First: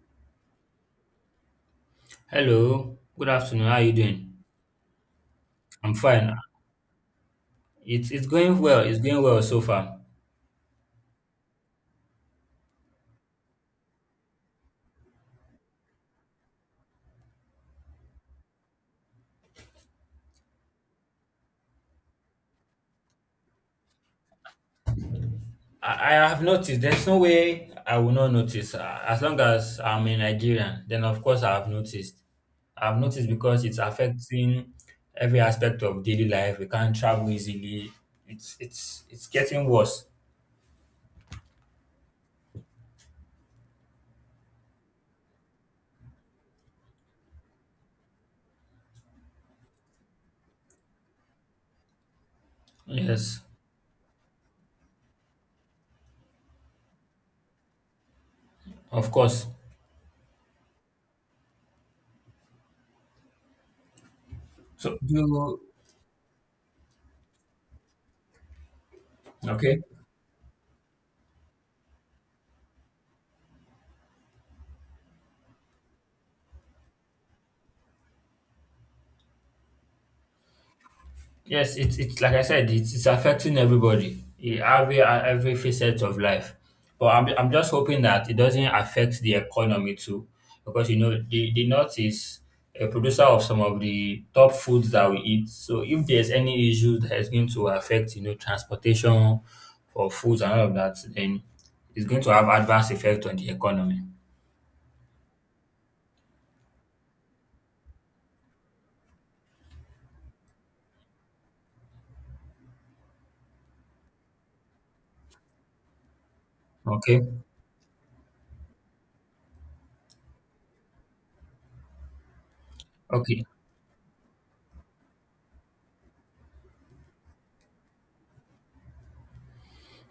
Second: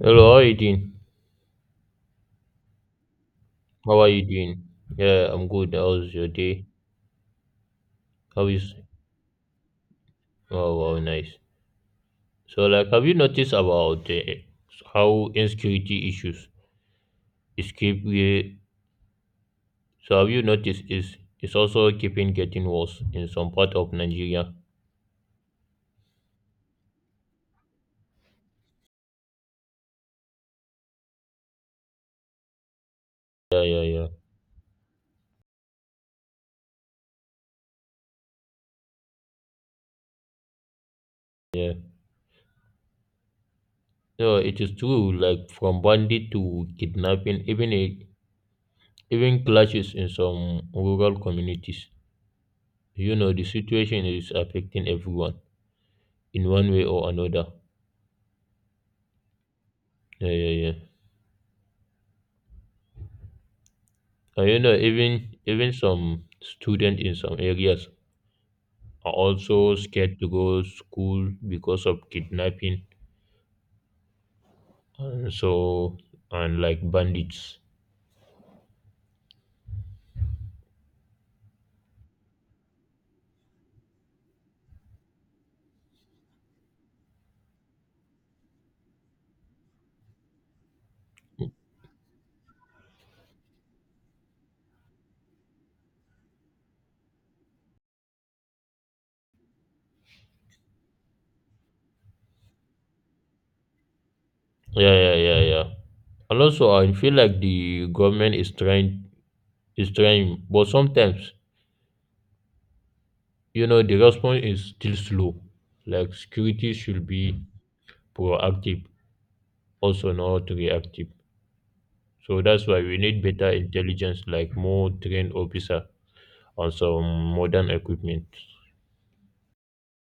Hello, how are you doing? Hello, good afternoon. How are you How are you doing? doing? Yeah, I'm good. I'm How's your fine. day? It's How going is well. It's going well so far. Oh, wow, nice. So, like, have you noticed about how insecurity issues is keep we so have you noticed is it's also keeping getting worse in some part of Nigeria? I have noticed. There's no way I will not notice. As long as I'm a Nigerian, then of course I have noticed. I've noticed Yeah, because it's yeah, yeah, affecting every aspect of daily life. We can't travel easily. It's getting worse. yeah. No, it is true, like from bandit to kidnapping, even clashes in some rural communities. You know, Yes, the situation is affecting everyone in one way or another. of course. Yeah, yeah, yeah. And you know, So even do even some students in some areas are also Okay. scared to go school because of kidnapping and so and like bandits. Yes, it's like I said, it's affecting everybody, every facet of life. But I'm just hoping that it doesn't affect the economy too, because the north is a producer of some of the top foods that we eat. So if there's any issue that is going to affect transportation for foods and all of that, then it's going to have adverse effect on the economy. Yeah, yeah, yeah, yeah. And also, I feel like the government is trying, but sometimes you know the response is still slow. Like security should Okay, be proactive, also not reactive. So that's why we need okay. better intelligence, like more trained officer on some modern equipment.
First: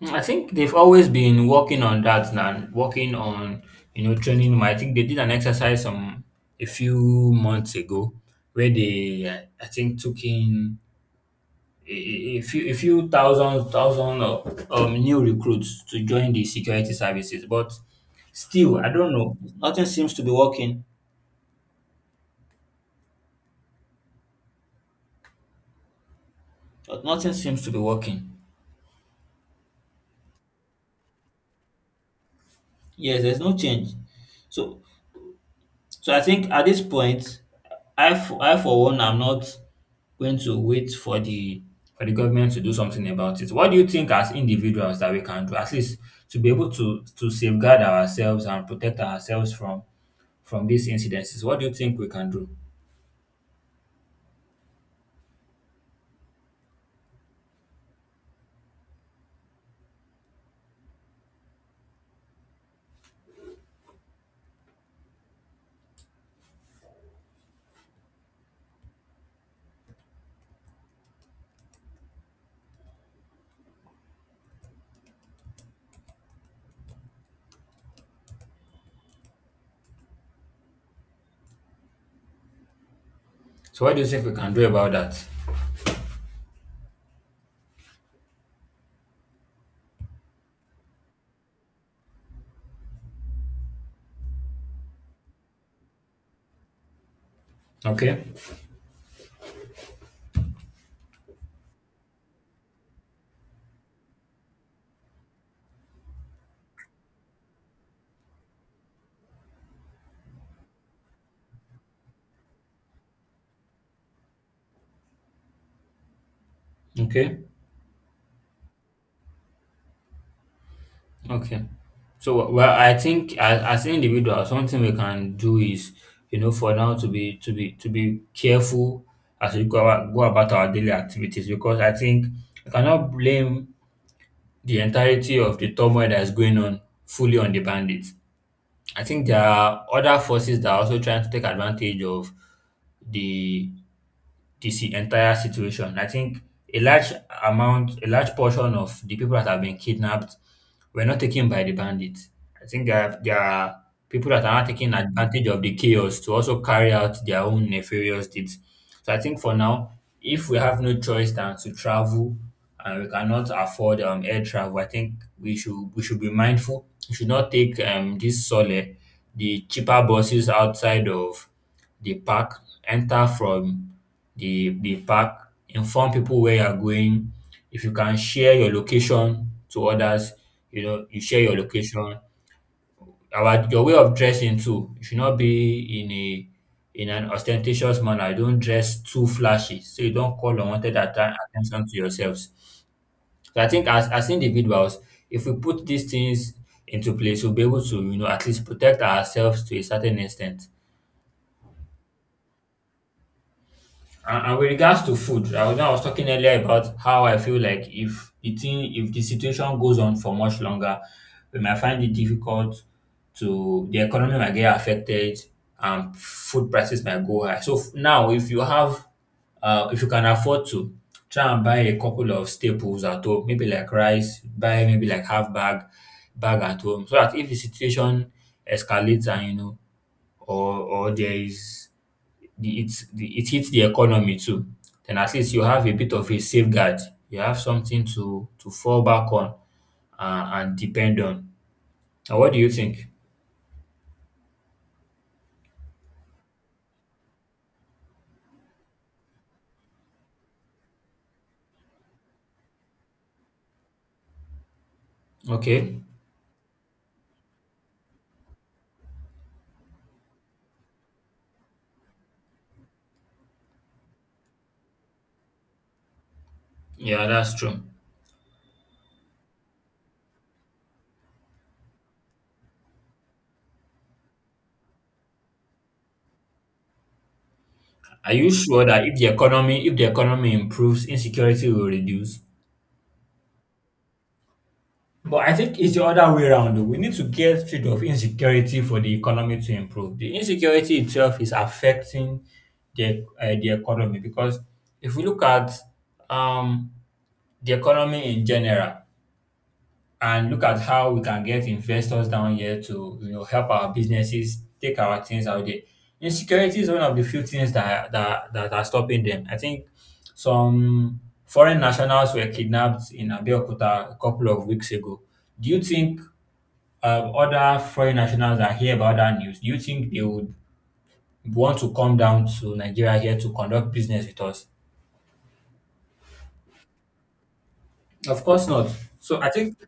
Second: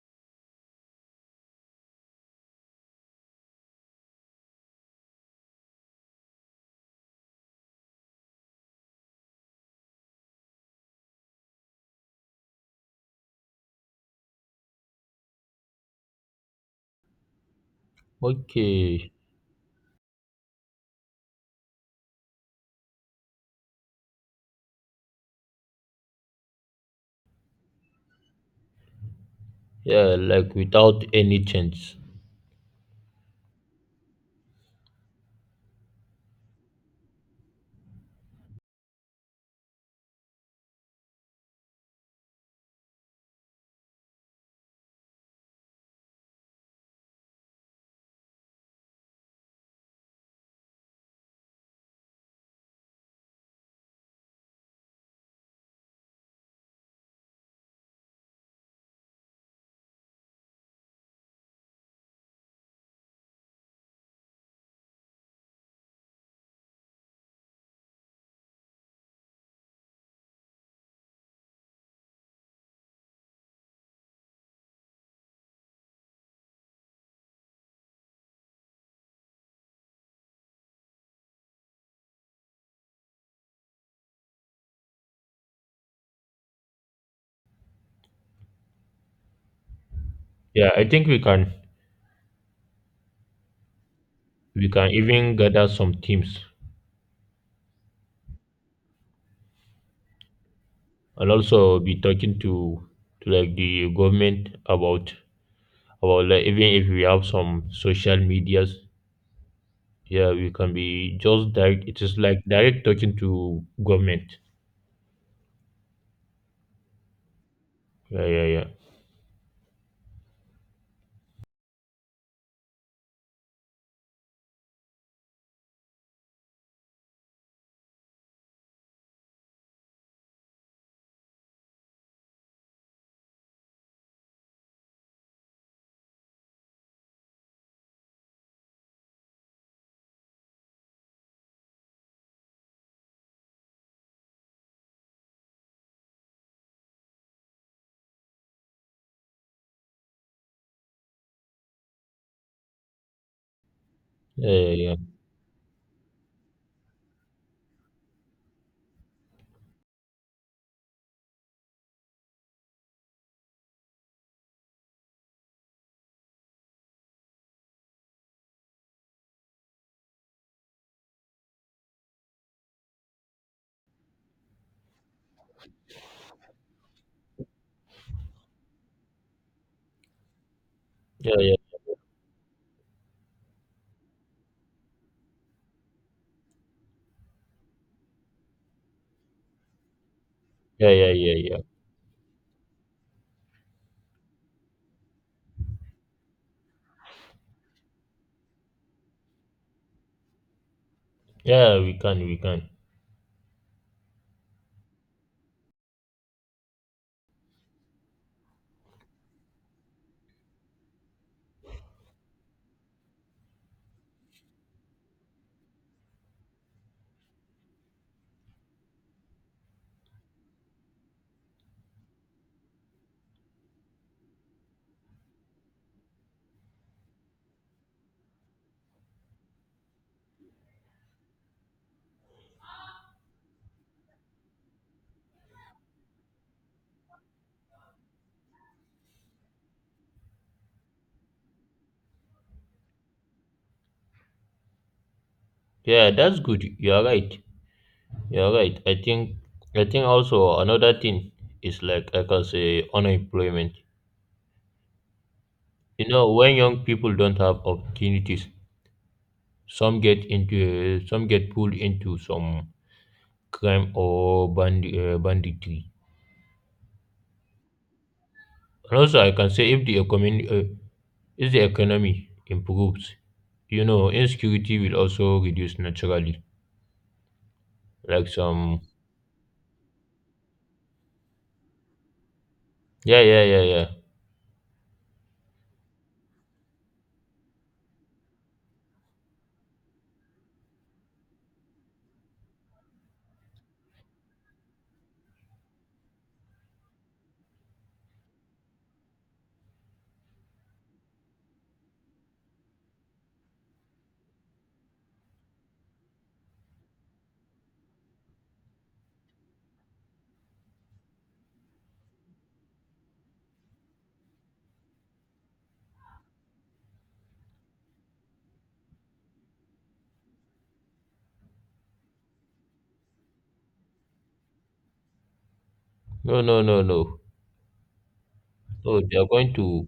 I think they've always been working on that and working on training them. I think they did an exercise some a few months ago where they I think took in a few thousand of new recruits to join the security services, but still I Okay. don't know. Nothing seems to be working. Nothing seems to be working. Yeah, like without any change. Yes, there's no change. So So I think at this point, I for one am not going to wait for the government to do something about it. What do you think as individuals that we can do at least to be able to safeguard ourselves and protect ourselves from these incidences? What do you think we can do? So what do you think we can do about that? Yeah, I think we can even gather some teams Okay. and also be talking to like the government about like even if we have some social medias. Yeah, we can be just direct it is like direct talking to government. Okay. Yeah, yeah, yeah. Okay. So well, I think as individuals, something we can do is, for now to be careful as we go about our daily activities because I think I cannot blame the entirety of the turmoil that is going on fully on the bandits. I think there are other forces that are also trying to take advantage of the this entire situation. I think a large a large portion of the people that have been kidnapped were not taken by the bandits. I think there are people that Yeah, are not yeah, taking yeah. advantage of the chaos to also carry out their own nefarious deeds. So I think for now, if we have no choice than to travel and we cannot afford air travel, I think we should be mindful. We should not take the cheaper buses outside of the park, enter from the the park, inform people where you're going. If you can share your location to others, you Yeah, share yeah, your location. Our Your way of dressing too. You should not be in a in an ostentatious manner. You don't dress too flashy. So you don't call yeah, unwanted yeah, yeah, yeah. attention to yourselves. So I think as individuals, if we put these things into place, we'll be able to, at least protect ourselves to a certain extent. Yeah, we can, we can. And with regards to food, I was talking earlier about how I feel like if the situation goes on for much longer, we might find it difficult to the economy might get affected, and food prices might go high. So now, if you can afford to, try and buy a couple of staples at home, maybe like rice, buy maybe like bag at home, so that if the situation escalates and or there is the it hits the economy too, then at least you have a bit of a safeguard. You have something to fall back on and depend on. Now, what do you think? Yeah, that's good. You are right. Yeah, right. I think also another thing is like I can say unemployment. Okay, You know, when young people don't have opportunities, some get pulled into some banditry. yeah, that's true. And also, I can say if the economy improves, you know, insecurity will also reduce naturally. Like Are you some, sure that if the economy improves, insecurity will reduce? yeah, yeah, yeah, yeah. But I think it's the other way around, though. We need to get rid of insecurity for the economy to improve. The insecurity itself is affecting the economy because if we look at um, the economy in general, and look at how we can get investors down here to help our businesses take our things out there. Insecurity is one of the few things that are stopping them. I think some foreign nationals were kidnapped in Abeokuta a couple of weeks ago. Do you think other foreign nationals that hear about that news, do you think they would want to come down to Nigeria here to conduct business with us? No, no, no, no. Of course not. No, they are So going to.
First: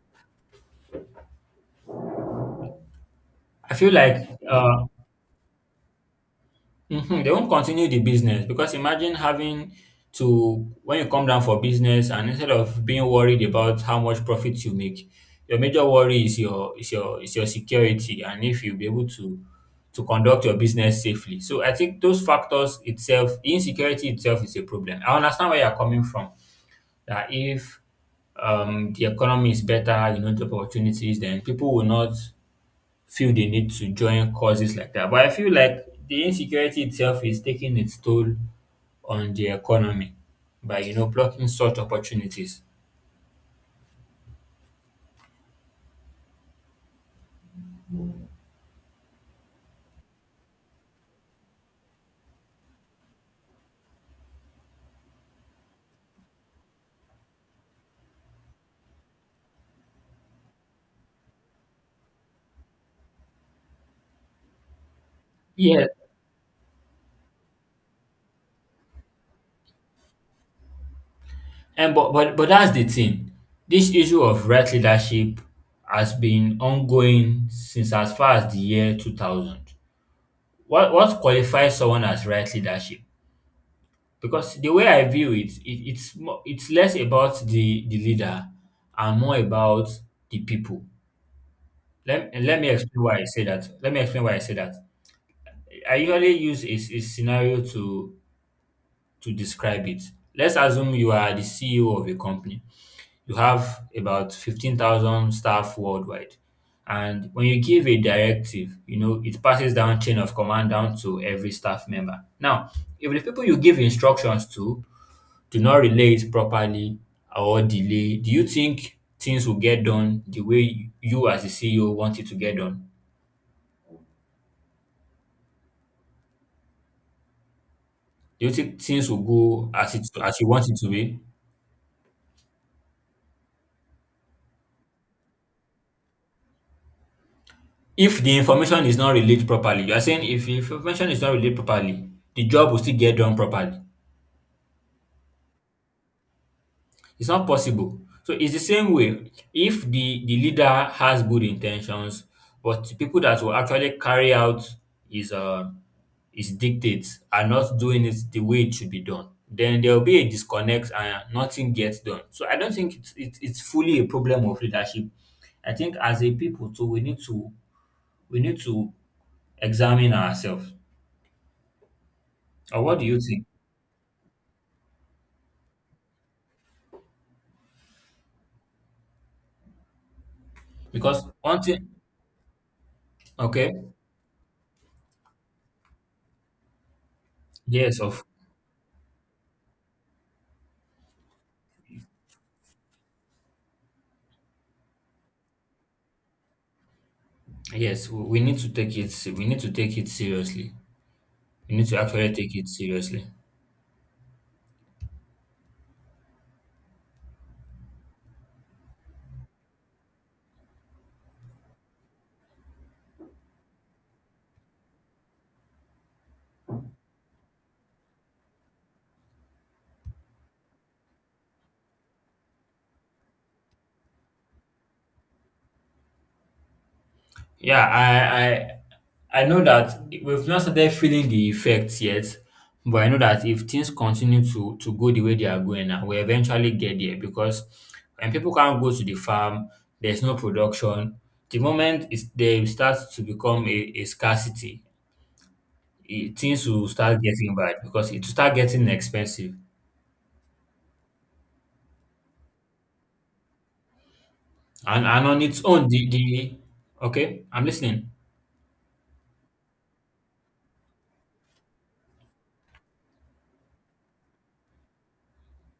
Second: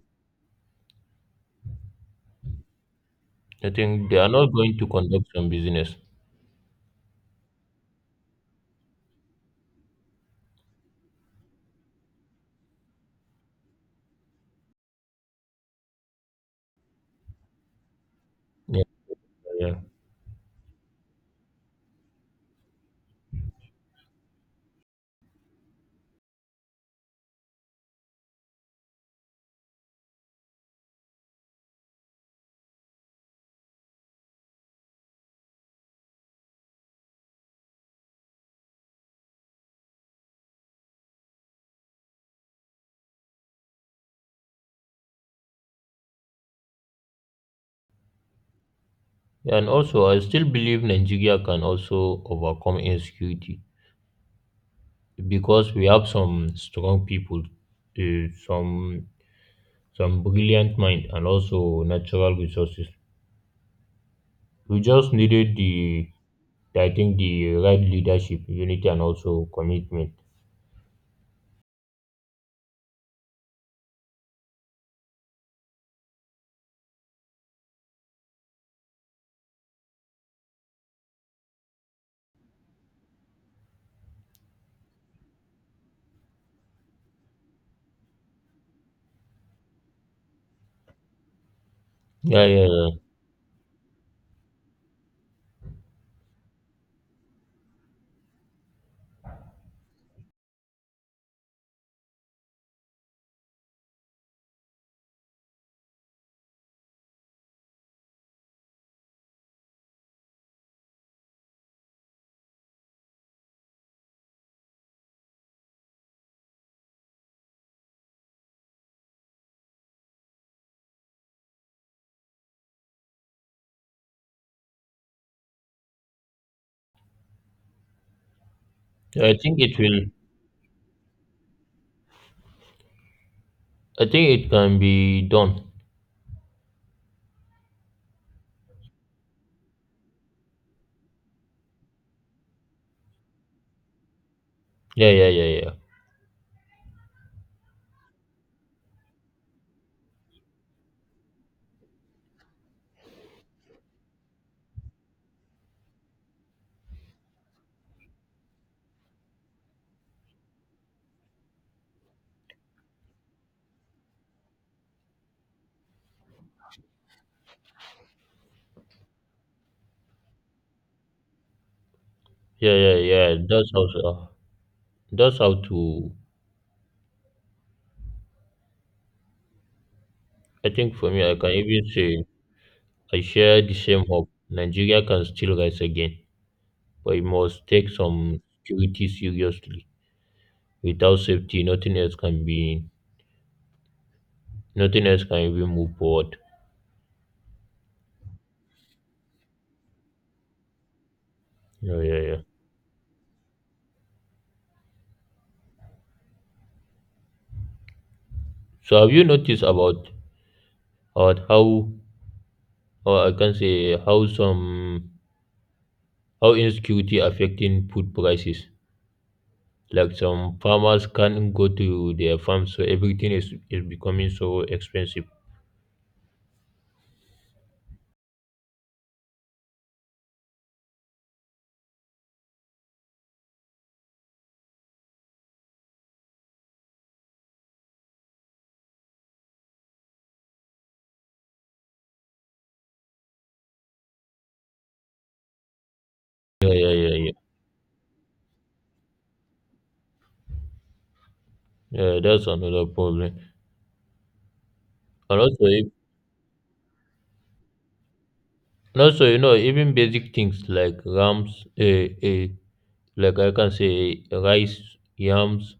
I I feel think they like are not going to conduct some business. Mhm, they won't continue the business because imagine when you come down for business and instead of being worried about how much profit you make, your major worry is your is your is your security and if you'll Yeah, be able to yeah. to conduct your business safely. So I think those factors itself, insecurity itself is a problem. I understand where you're coming from. That if the economy is better, job opportunities, then people will not feel the need to join causes like that. But I feel like the insecurity itself is taking its toll on the economy by blocking such opportunities. And also, I still believe Nigeria can also overcome insecurity because we have some strong people, some brilliant mind, and also natural resources. We just needed Yeah, the, I think, the right leadership, unity, and also commitment. and but that's the thing. This issue of right leadership has been ongoing since as far as the year 2000. What qualifies someone as right leadership? Because the way I view it's less about the leader and more about the people. Let, Yeah, let me yeah, explain why I say that. Let me explain why I say that. I usually use a scenario to describe it. Let's assume you are the CEO of a company. You have about 15,000 staff worldwide. And when you give a directive, it passes down chain of command down to every staff member. Now, if the people you give instructions to do not relay it properly or delay, do you think things will get done the way you as the CEO want it to get done? Do you think things will yeah. I think go it will. As you want it to be? I think it can be done. If the information is not relayed properly, you are saying if the information is not relayed properly, the job will still get done properly. Yeah, yeah, yeah, yeah, It's not possible. So it's the same way. If the leader has good intentions, but the people that will actually carry out his uh his dictates are not doing it the way it should be done, then there will be a disconnect and nothing gets done. So I don't think it's fully a problem of leadership. I think as a people too, we need to examine ourselves. yeah, Or yeah, what do you yeah. think? That's how. That's how to. I think for me, Because I can one even thing, say I share okay, the same hope. Nigeria can still rise again, but it must take yes, of some security seriously. Without safety, nothing else can be, Nothing else can even move forward. yes, we need to take it. We need to take it seriously. We need to Yeah, yeah, actually yeah. take it seriously. So have you noticed about how, or I can say how insecurity affecting food prices? Like some farmers can't go to their farms, so everything is becoming so expensive. Yeah, I know that we've not started feeling the effects yet, but I know that if things continue to go the way they are going now, we eventually get there because when people can't go to the farm, there's no production. The moment they start to become a scarcity, things Yeah, will yeah, yeah, start yeah. getting bad because it will start getting expensive. Yeah, that's another problem. And And on its also, own, the okay, I'm listening. And also, you know, even basic things like rams, like I can say rice, yams,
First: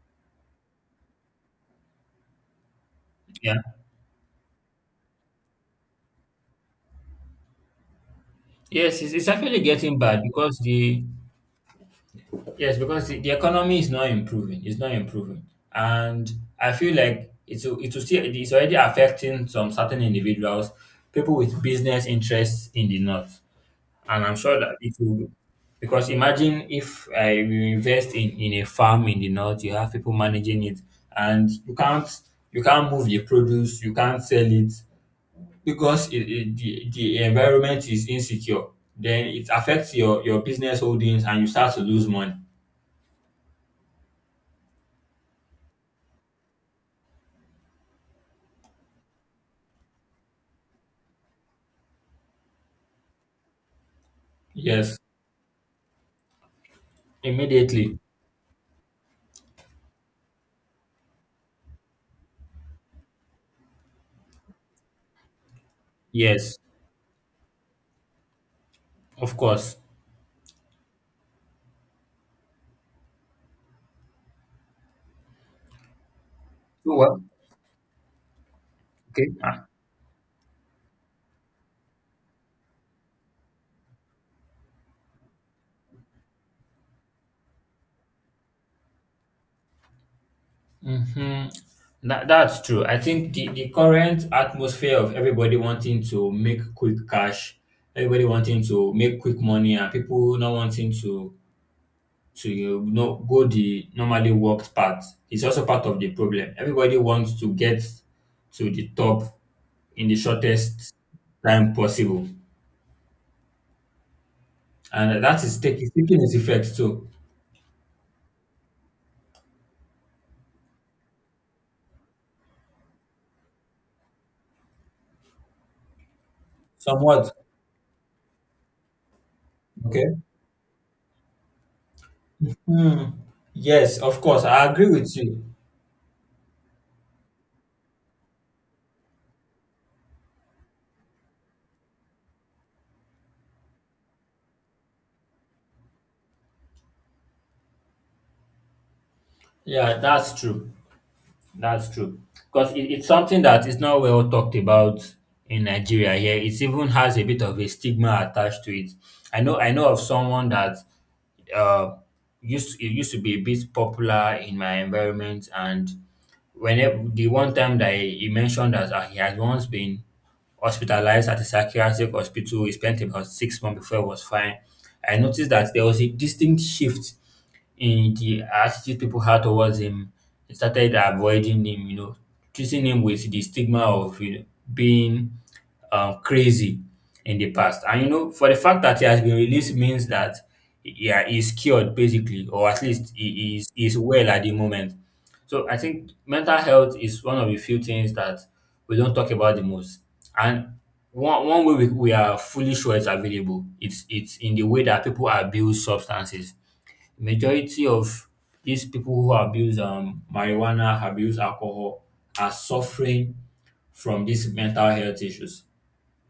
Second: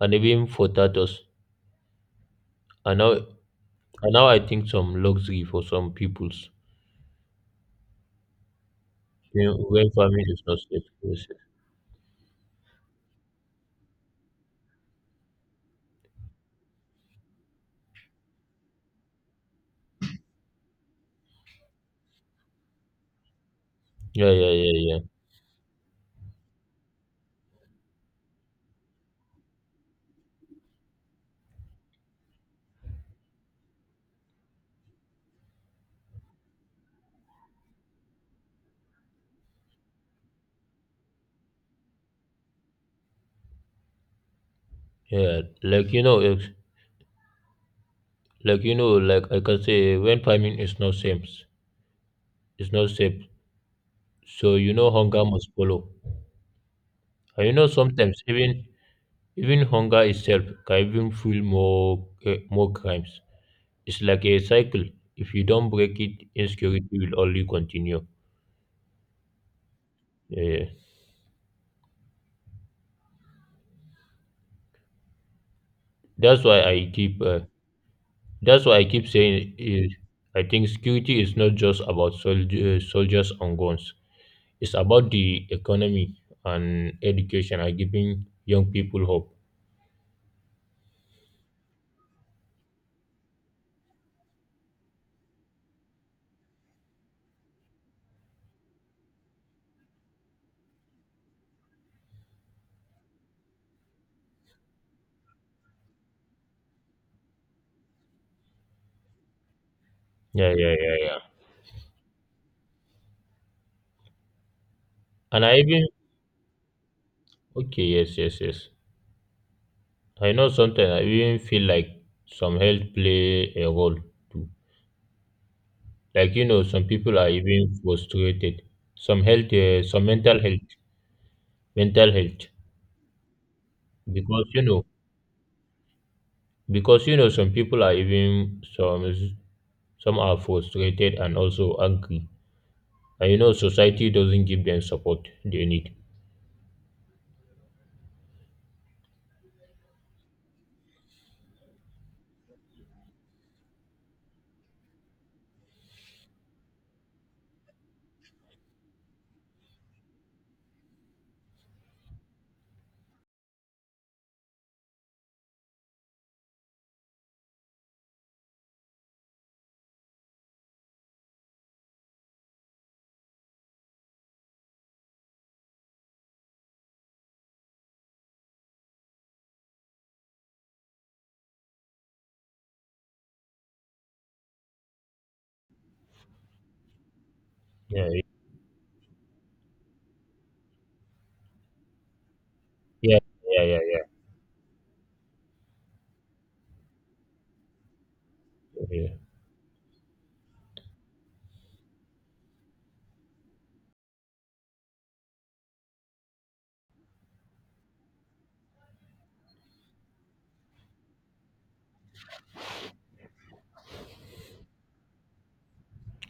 and even potatoes Yeah. are now, I think, some luxury for some peoples, Yes, it's you know, actually when getting bad farming is not because safe. the Yes, yes. yes, because the economy is not improving. It's not improving. And I feel like it's it will still it's already affecting some certain individuals, people with business interests in the north, and Yeah, I'm yeah, sure yeah, that it yeah, will. Because imagine if I will invest in a farm in the north, you have people managing it, and you can't move the produce, you can't sell it because it, the environment is insecure. Then it affects your business holdings, and you start to lose money. yeah. Like you know, if, like you know, like I can say when farming is not safe, it's not safe. So you know, Yes, hunger must follow. And you know, immediately. sometimes even hunger itself can even fuel more crimes. It's like a cycle. If you don't break it, Yes, insecurity will only continue. of course. Yeah. That's why I So well, keep. Uh, that's why I keep okay. saying. I think security is not just about soldiers and guns. It's about the economy and education and giving young people hope. hmm that's true. I think the current atmosphere of everybody wanting to make quick cash, everybody wanting to make quick money, and people not wanting to go the normally worked path is also part of the problem. Everybody wants to get to the top in the Yeah, yeah, shortest yeah, yeah. time possible, and that And I is even taking its effect too. Okay, yes, yes, yes. I know sometimes I even feel like some health play a role too. Like you know, some people are Somewhat even frustrated. Some okay. mental health, mental health, Hmm. Yes, of course, because you I know, agree with you. Some people are even some are frustrated and also angry. And you know, society doesn't give them support they need. Yeah, that's true. That's true. Because it's something that is not well talked about in Nigeria here. It even has a bit of a stigma attached to it. I know of someone that uh used to be a bit popular in my environment, and whenever the one time that he mentioned that he had once been hospitalized at a psychiatric hospital, he spent about 6 months before he was fine. I noticed that there was a distinct shift in the attitude people had towards him, started avoiding him, treating him with the stigma of being crazy in the past. And you Yeah, know, for the fact that he has been released means that yeah, he's cured basically, or at least yeah, he yeah, is yeah, yeah, is yeah, well at the moment. So I think mental health is one of the few things that we yeah, yeah, don't talk about the most. And one way we are fully sure it's available, it's in the way that people abuse substances. Majority of these people who abuse marijuana, abuse alcohol, are suffering from these mental health issues.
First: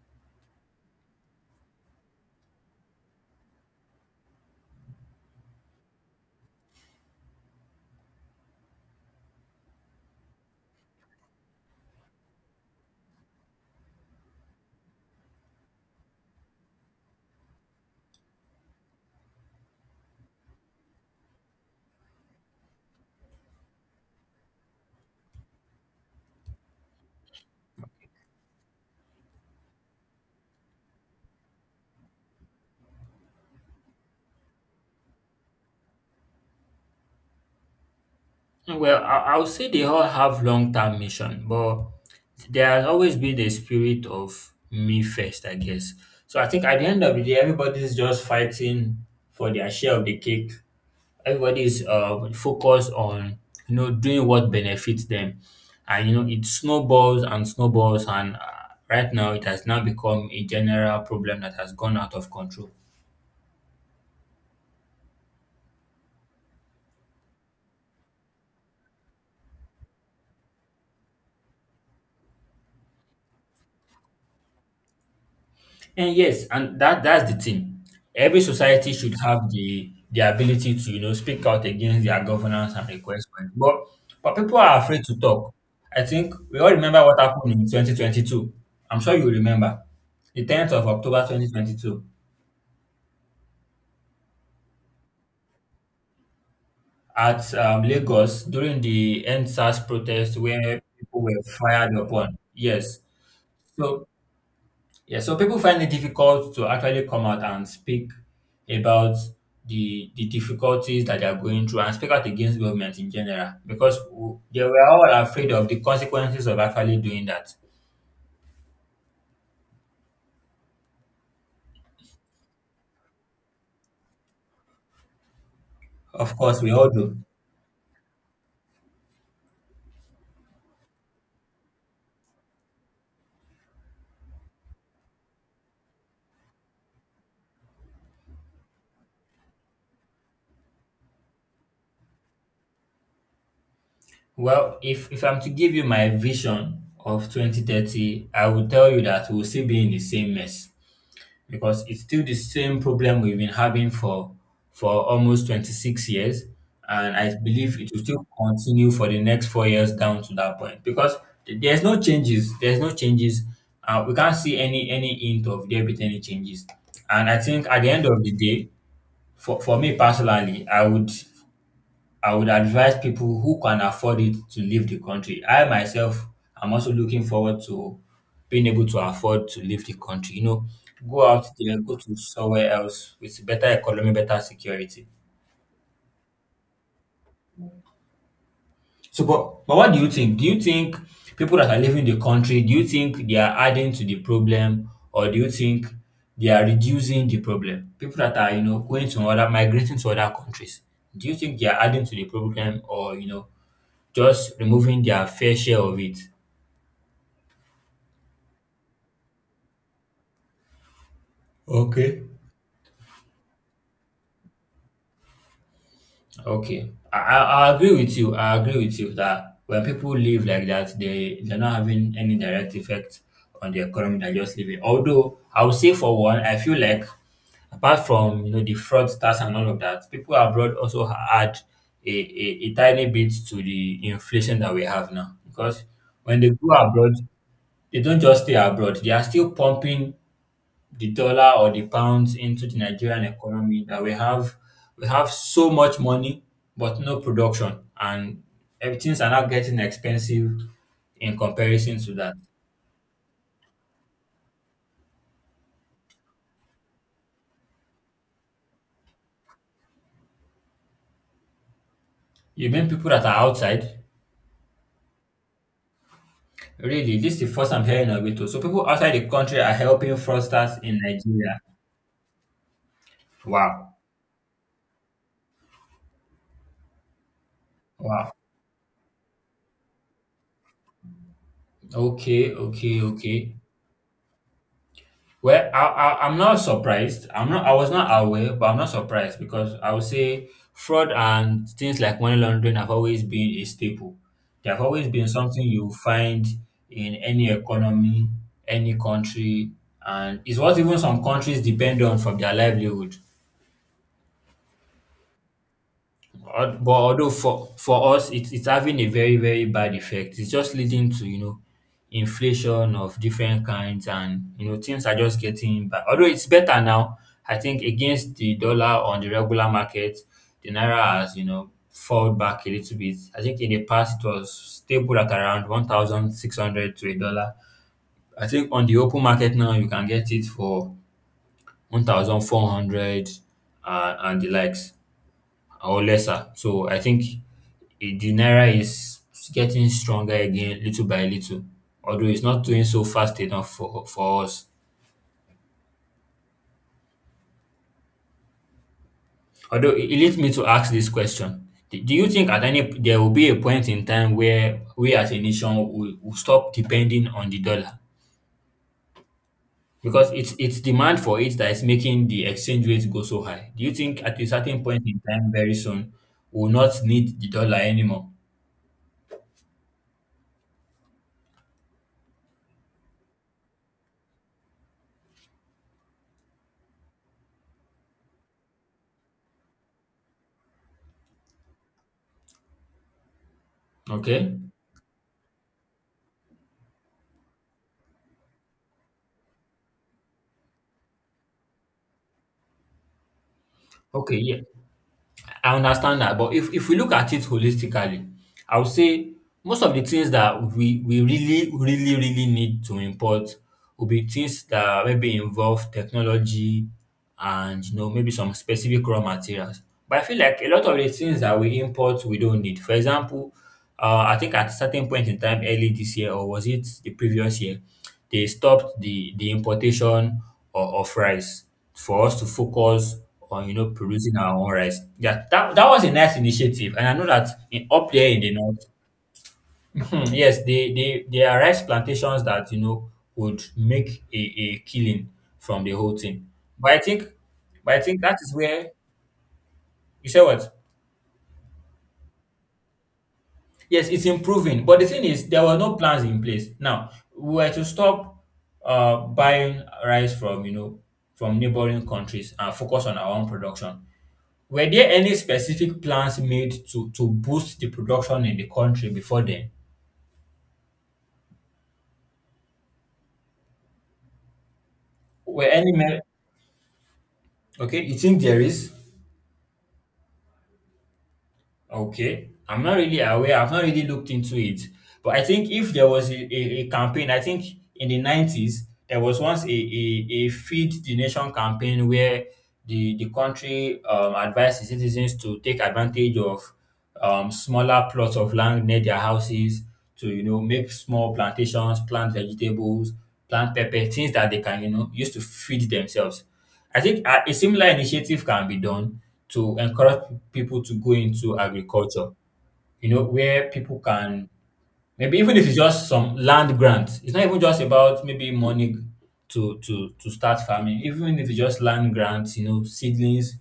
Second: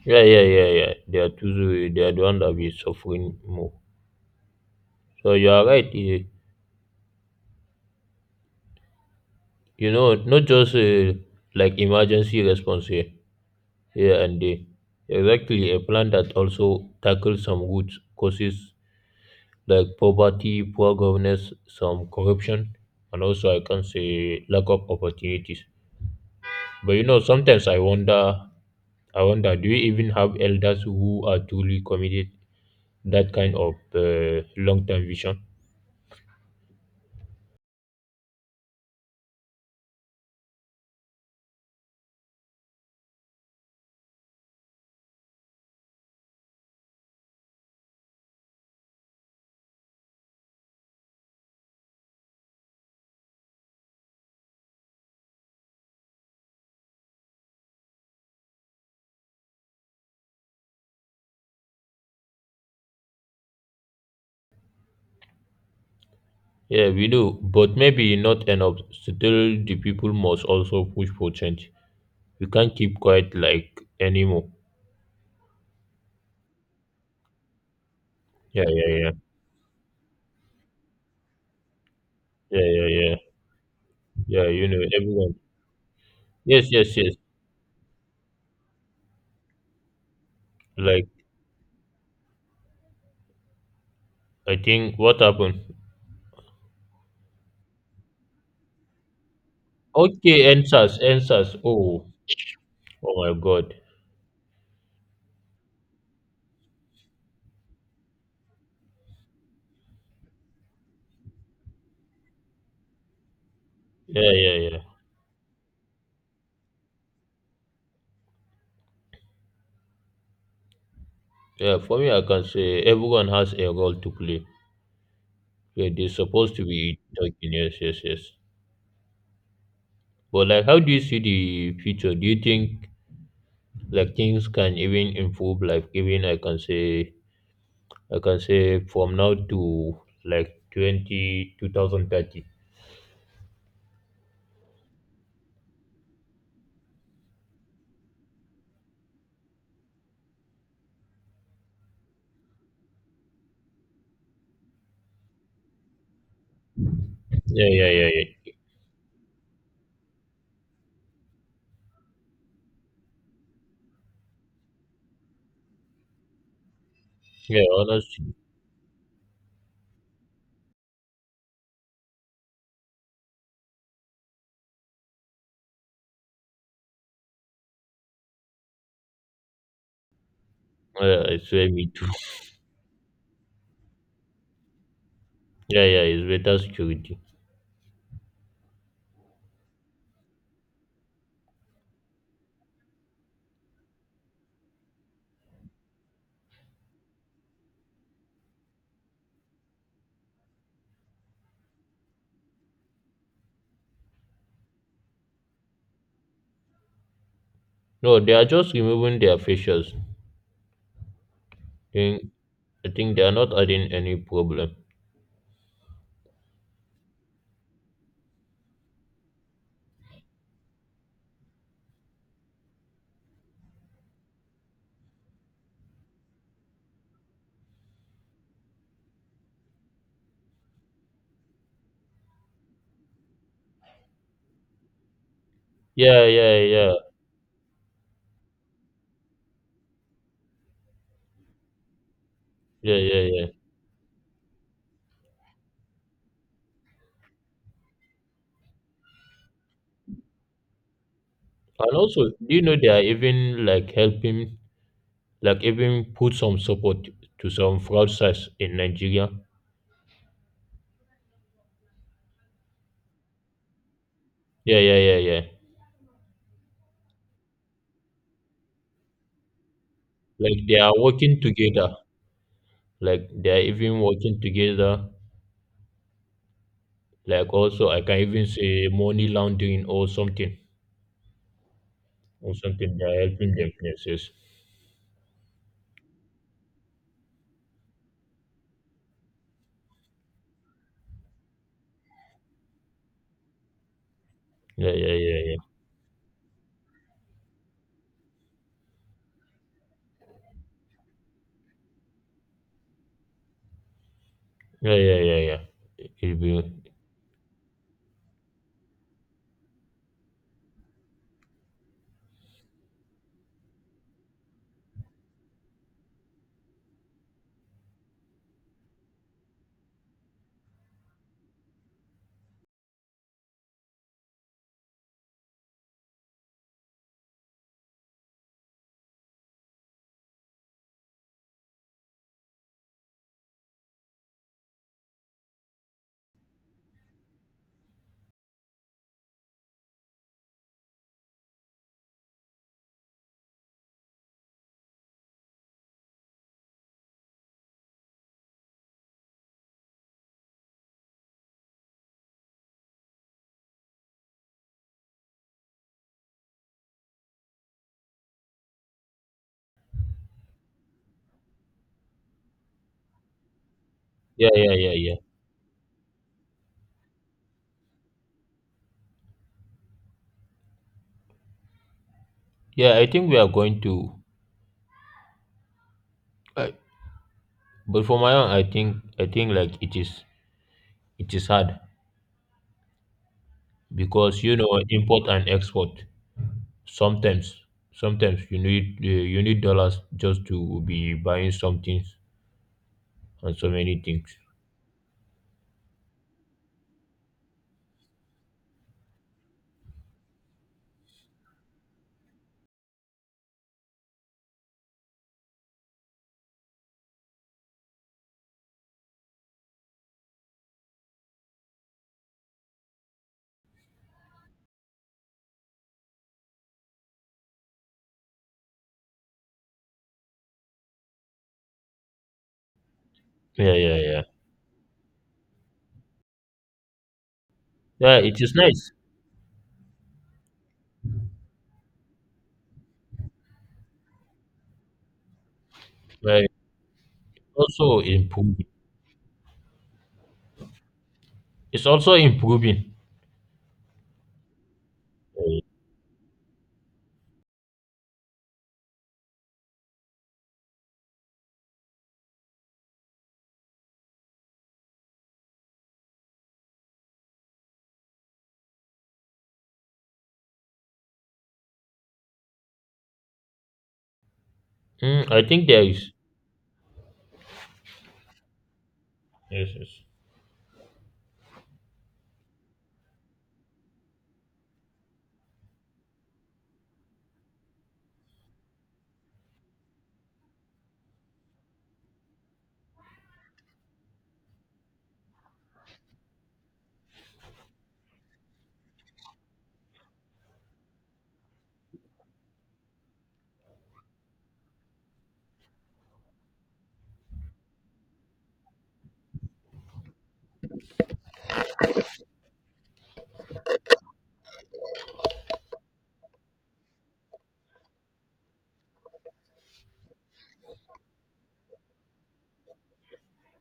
yeah. Yeah, they are too, they are the one that be suffering more. So you are right. You know, not just like emergency response here, and there. Exactly, a plan that also tackles some good causes like poverty, poor governance, some corruption, and also I can say lack of opportunities. But you know, sometimes I wonder, do you even have elders who are truly committed that kind of long-term vision? Well, I would say they all have long term mission, but there has always been a spirit of me first, I guess. So I think at the end of the day, everybody's just fighting for their share of the cake. Everybody's focused on doing what benefits them, and it snowballs and snowballs, and right now it has now become a general problem that has gone out of control. Yeah, we do, but maybe not enough. Still, the people must also push for change. We can't keep quiet like anymore. And yes, and that's the thing. Every Yeah, yeah, society yeah, should have the ability to speak out against their yeah, governance and yeah, yeah. request for it. But Yeah, people you are know, afraid to everyone. talk. I think we Yes, all yes, remember yes. what happened in 2022. I'm sure you remember the 10th of Like, October 2022 I think what happened? at Lagos during the NSAS protest Okay, where answers, people were answers. fired Oh, upon. Yes. oh my God. So yeah, so people find it difficult to actually come out and speak about the difficulties that they are going through and speak out against government in general, because Yeah, yeah, they yeah. were all afraid of the consequences of actually doing that. Yeah, for me, I can say everyone has a role to play. Yeah, they're Of supposed course, to we all be do. talking. Yes, yes, yes. But like, how do you see the future? Do you think like things can even improve? Like, even I can say from now to like 20 2030. Well, if I'm to give you my vision of 2030, I will tell you that we'll still be in the same mess, because it's still the same problem we've been having for almost 26 years, and I Yeah, believe it yeah, will yeah, still yeah. continue for the next 4 years down to that point, because there's no changes. There's no changes. We can't see any hint of there being any changes, and I Yeah, think at the end of the honestly, day, for me personally, I would advise people who can afford it to leave the country. I myself am also looking forward to being able to afford to leave the country. Go I out swear there, me go too. to somewhere else with better economy, better security. Yeah, yeah, it's better security. So, but what do you think? Do you think people that are leaving the country, do you think they are adding to the problem, or do you think they are reducing the problem? People that are, going to migrating to other countries, do you think they are adding to the problem, or, just removing their fair share of it? No, they are just removing their facials. Okay. Think- I think they are not adding any problem. Okay, I agree with you. I agree with you that when people live like that, they're not having any direct effect on the economy. They're just living. Although I would say for one, I feel like apart from the fraudsters and all of that, people abroad also add a tiny bit to the inflation that we have now. Because Yeah, when they yeah, go yeah, abroad, they don't just stay abroad; they are still pumping the dollar or the pounds into the yeah, yeah, Nigerian yeah. economy that we have. We have so much money but no production, and everything's are now getting expensive in And comparison to also, that. do you know they are even like helping, like even put some support to some fraudsters in Nigeria? You mean people that are outside? Yeah, yeah, yeah, yeah. Really, this is the first I'm hearing of it too. So people outside the country are helping Like they fraudsters are in working Nigeria. together. Like they are Wow. even working together. Like also, I can Wow. even say money laundering Okay, or something. okay, They are okay. helping them. Yes, yes. Well, I'm not surprised. I'm not. I was not aware, but I'm not surprised, because I would say fraud and things like money laundering have always been a staple. They have Yeah, always yeah, been yeah, yeah. something you find in any economy, any country, and it's what even some countries depend on for their livelihood. Yeah, yeah, yeah, yeah. It will. But although for us, it's having a very very bad effect. It's just leading to inflation of different kinds, and things are just getting bad. Although it's better now, I think against the dollar on the regular market, the naira has fallen back a little bit. I think in the past it was stable at around 1,600 to a dollar. I think on the open market now you can get it for 1,400, and the likes or lesser. So I think the naira is getting stronger again, little by little. Although it's not doing so fast enough for us. Although it leads me to ask this question: Do you think at any there will be a point in time where we as a nation will stop depending on the dollar? Because it's demand for it that is making the exchange rate go so high. Do you think at a Yeah, yeah, certain yeah, point yeah. in time, very soon, we will not need the dollar anymore? Yeah, I think we are going to. I, but for my own, I think like it is hard Okay. because you know import and export. Sometimes, sometimes you need dollars just to be buying some things and so many Okay. things. Yeah. I understand that, but if we look at it holistically, I would say most of the things that we really really really need to import will be things that maybe involve technology and maybe some specific raw materials. But I feel like a lot of the things that we import we don't need. For example, I think at a certain point in time early this year, or was it the previous year, they stopped the importation of rice for us to focus on Yeah, yeah, yeah. producing our own rice. Yeah, that was a nice initiative, and I know that up Yeah, there it in the is north, nice. yes, they there are rice plantations that would make a killing from the whole But thing. But I think, it's but I also think that is improving. where you say what. It's also improving. Yes, it's improving. But the thing is, there were no plans in place. Now, we were to stop buying rice from neighboring countries and focus on our own production. Were there any specific plans made to boost the production in the country before then? Mm, I Were think there any, is. me- okay, you think there is? Yes, yes. Okay, I'm not really aware. I've not really looked into it, but I think if there was a campaign, I think in the 90s there was once a feed the nation campaign where the country advised the citizens to take advantage of smaller plots of land near their houses to make small plantations, plant vegetables, plant pepper, things that they can use to feed themselves. I think a similar initiative can be done to encourage people to go into agriculture, where people can maybe, even if it's just some land grant, it's not even just about maybe money to start farming, even if it's just land grants, seedlings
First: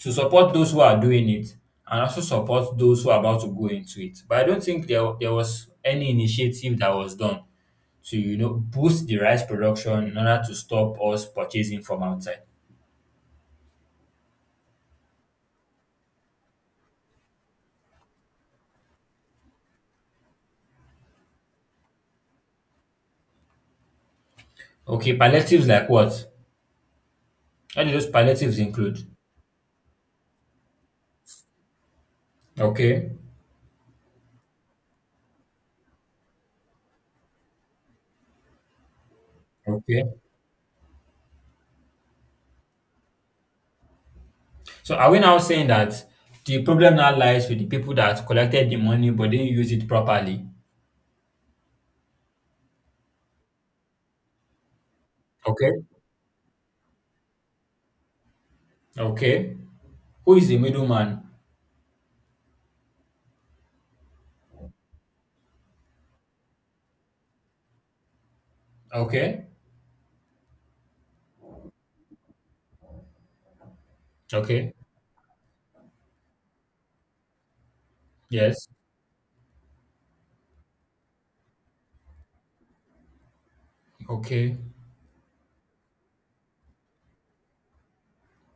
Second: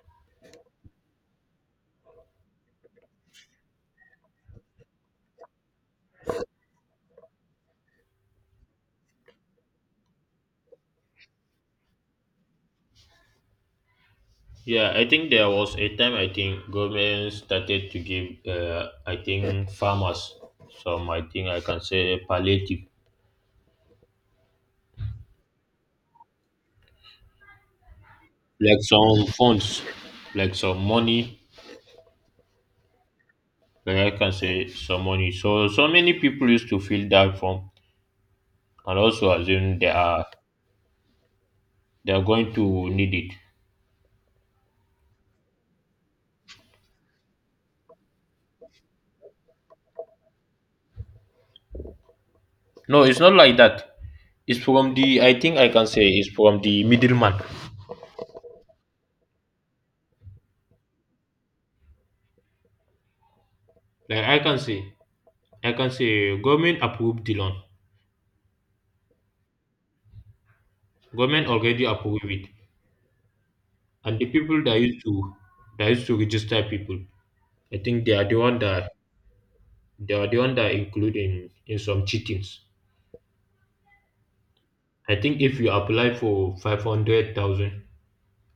to support those who are doing it, and also support those who are about to go into it. But I don't think there was any initiative that was done to, boost the rice production in order to stop us purchasing from outside. Yeah, I think there was a time I think government started to give I think farmers some, I think I can say, palliative, Okay, palliatives like what? What do those palliatives like include? some funds, like some money, Okay, So so many people used to fill that form and also assume okay. They are going to need it. So are we now saying that the problem now lies with the people that collected the money but didn't use it properly? No, it's not like that. It's from the I think I Okay, can say it's from the middleman. okay. Who is the middleman? Like I can say government approved the loan. Okay, Government already approved it, and the people okay. that used to register people, I think they are the one Yes. that include in some cheatings. Okay. I think if you apply for 500,000,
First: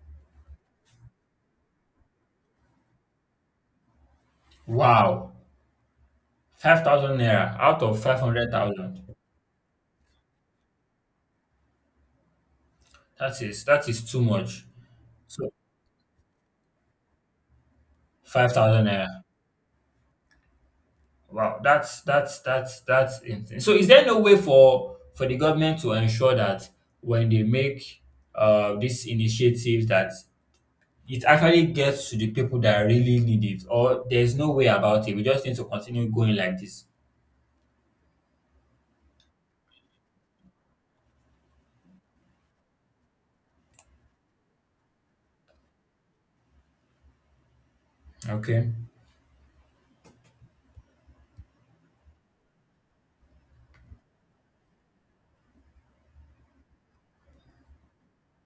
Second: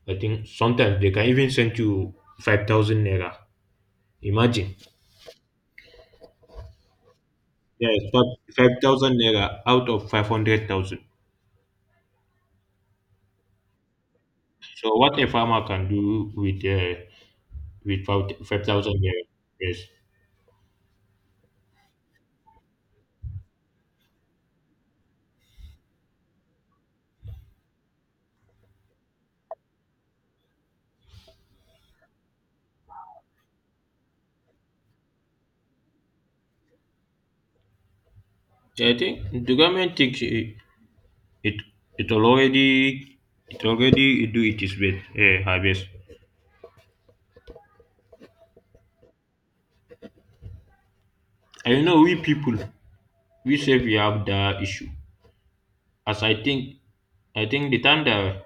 I think sometimes they can even send you 5,000 naira. Imagine. Wow. 5,000 naira out Yes, of 500,000. 5,000 naira out of 500,000. That is too much. So what a So farmer can do with 5,000 5,000 naira. naira. Yes. Wow, that's insane. So, is there no way for the government to ensure that when they make these initiatives that it actually gets to the people that really need it, or there's no way about it? We just need to continue going like this. I think the government takes. It it already it already do it is best eh, her best. Okay. And you know we people, we say we have that issue. As I think The time that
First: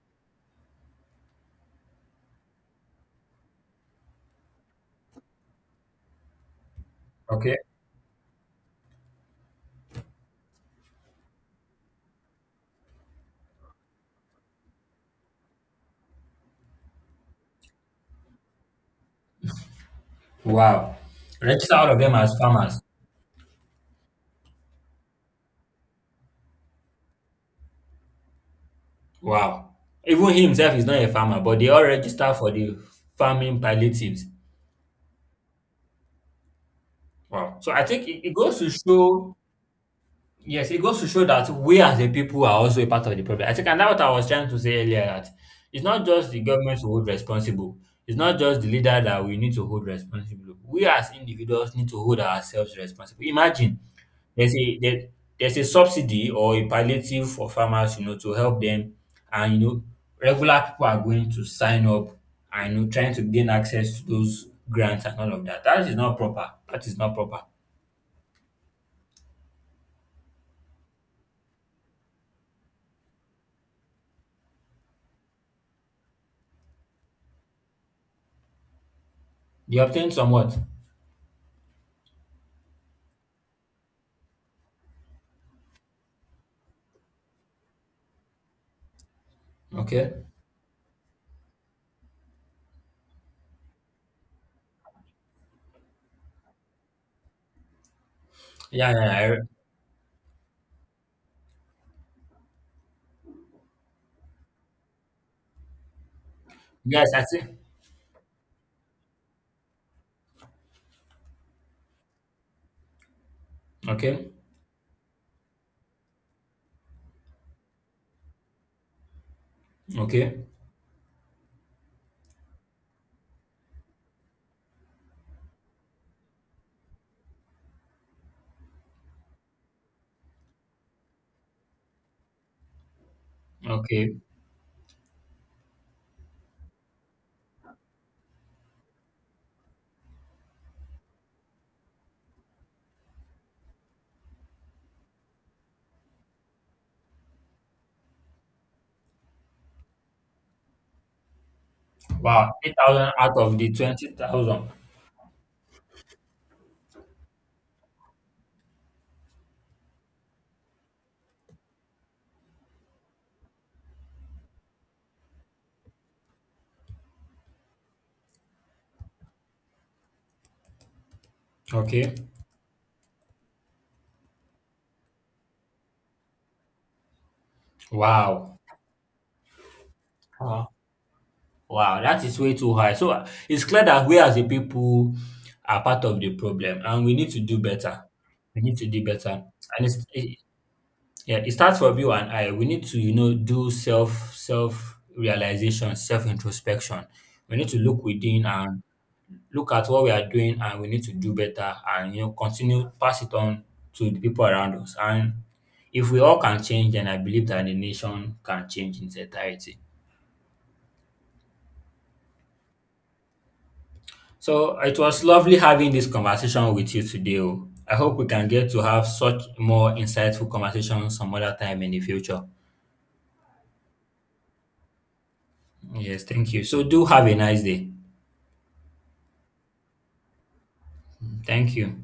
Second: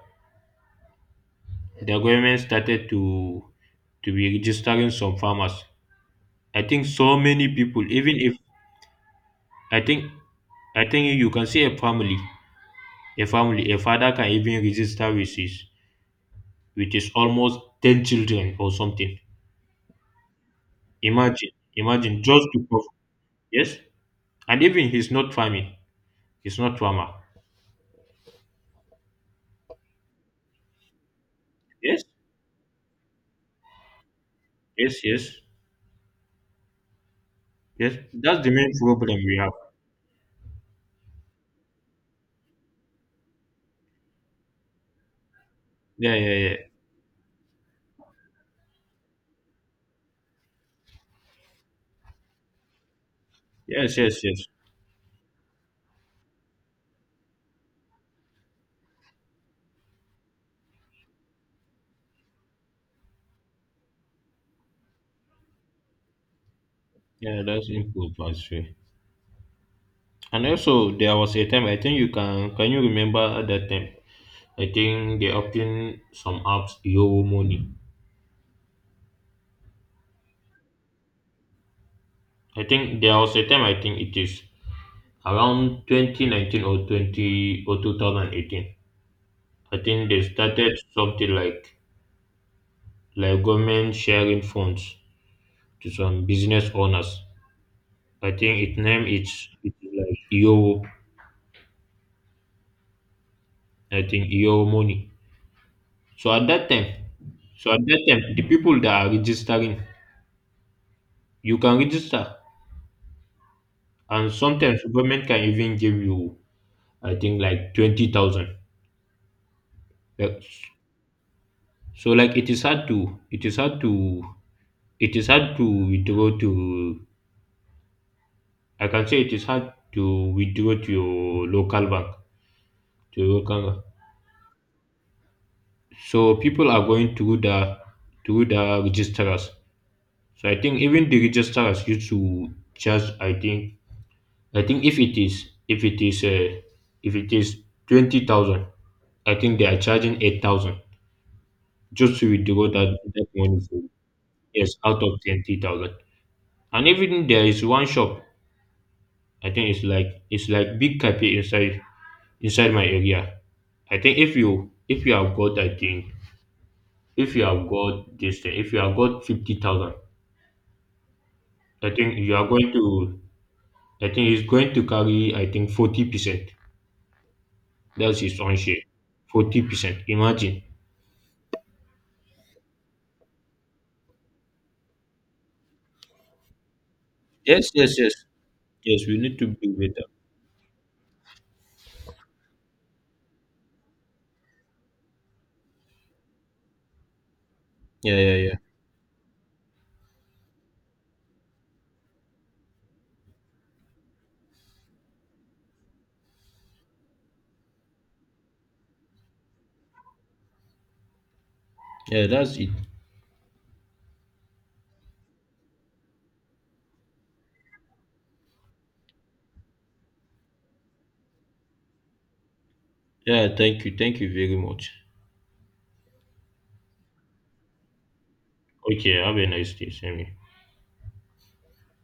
the government started to be registering some farmers, I think so many Okay. people, even if, I think I think you can see a family, a father can even register with his almost 10 children or something. Wow. Imagine, Register all of them imagine, as just to farmers. Yes, and even he's not farming. It's not trauma. Wow. Even he himself is not a farmer, but they all Yes, register for the farming palliatives. yes, yes, Wow. So I yes. think it That's the goes to main problem show. we have. Yes, it goes to show that we as a people are also a part of the problem. I think, and that's what I was trying to say earlier, that it's not Yeah, just yeah, the yeah. government to hold responsible. It's not just the leader that we need to hold responsible. We as individuals need to hold ourselves responsible. Imagine Yes, yes, yes. there's a there, there's a subsidy or a palliative for farmers, to help them, and regular people are going to sign up and trying to gain access to those grants and all of that. That is not proper. That is not proper. Yeah, that's input transfer. And also, there was a time I think you can you remember that time? I think they opened some apps Yo Money. They obtain somewhat. I think there was a time I think it is around 2019 or 20 or 2018. I think they Okay. started something like government sharing funds to some business owners. I think its Yeah, name yeah, yeah. Is it is like Iowo. I think Iowo money. So at that time, Yes, I see. so at that time, the people that are registering, you can register, Okay, and sometimes government can even give you, I think, like 20,000. okay, Like, so like it is hard to withdraw to, I can say, it is hard to withdraw to your local bank to your local bank. okay. So people are going through the registrars. So I think even the register has used to charge. I think if it is if it is 20,000, I think they are charging 8,000 just to Wow, withdraw that 8,000 that out of money. the 20,000. Yes, out of 20,000. And even there is one shop. I think it's like big cafe inside my area. I think if you have got, I think, if you have got this thing, if you have got 50,000, I Okay, think you are going to I think he's going to carry, I think, 40%. That's his own wow, share. 40%. Imagine. wow, wow, that is way too high. So it's clear that we as a people are part of the problem, and we need to do Yes, yes, better. yes. We need to do Yes, we need better. to be And better. Yeah, it starts from you and I. We need to, do self realization, self introspection. We need to look Yeah, yeah, within yeah. and look at what we are doing, and we need to do better, and continue pass it on to the people around us, and if we all can change, then I believe that the nation can change in its entirety. Yeah, that's it. So it was lovely having this conversation with you today. Oh, I hope we can get to have such more insightful conversations some other time in the future. Yeah, thank you. Thank you very much. Yes, thank you. So do have a nice day. Okay, have a nice day, Sammy. Thank you.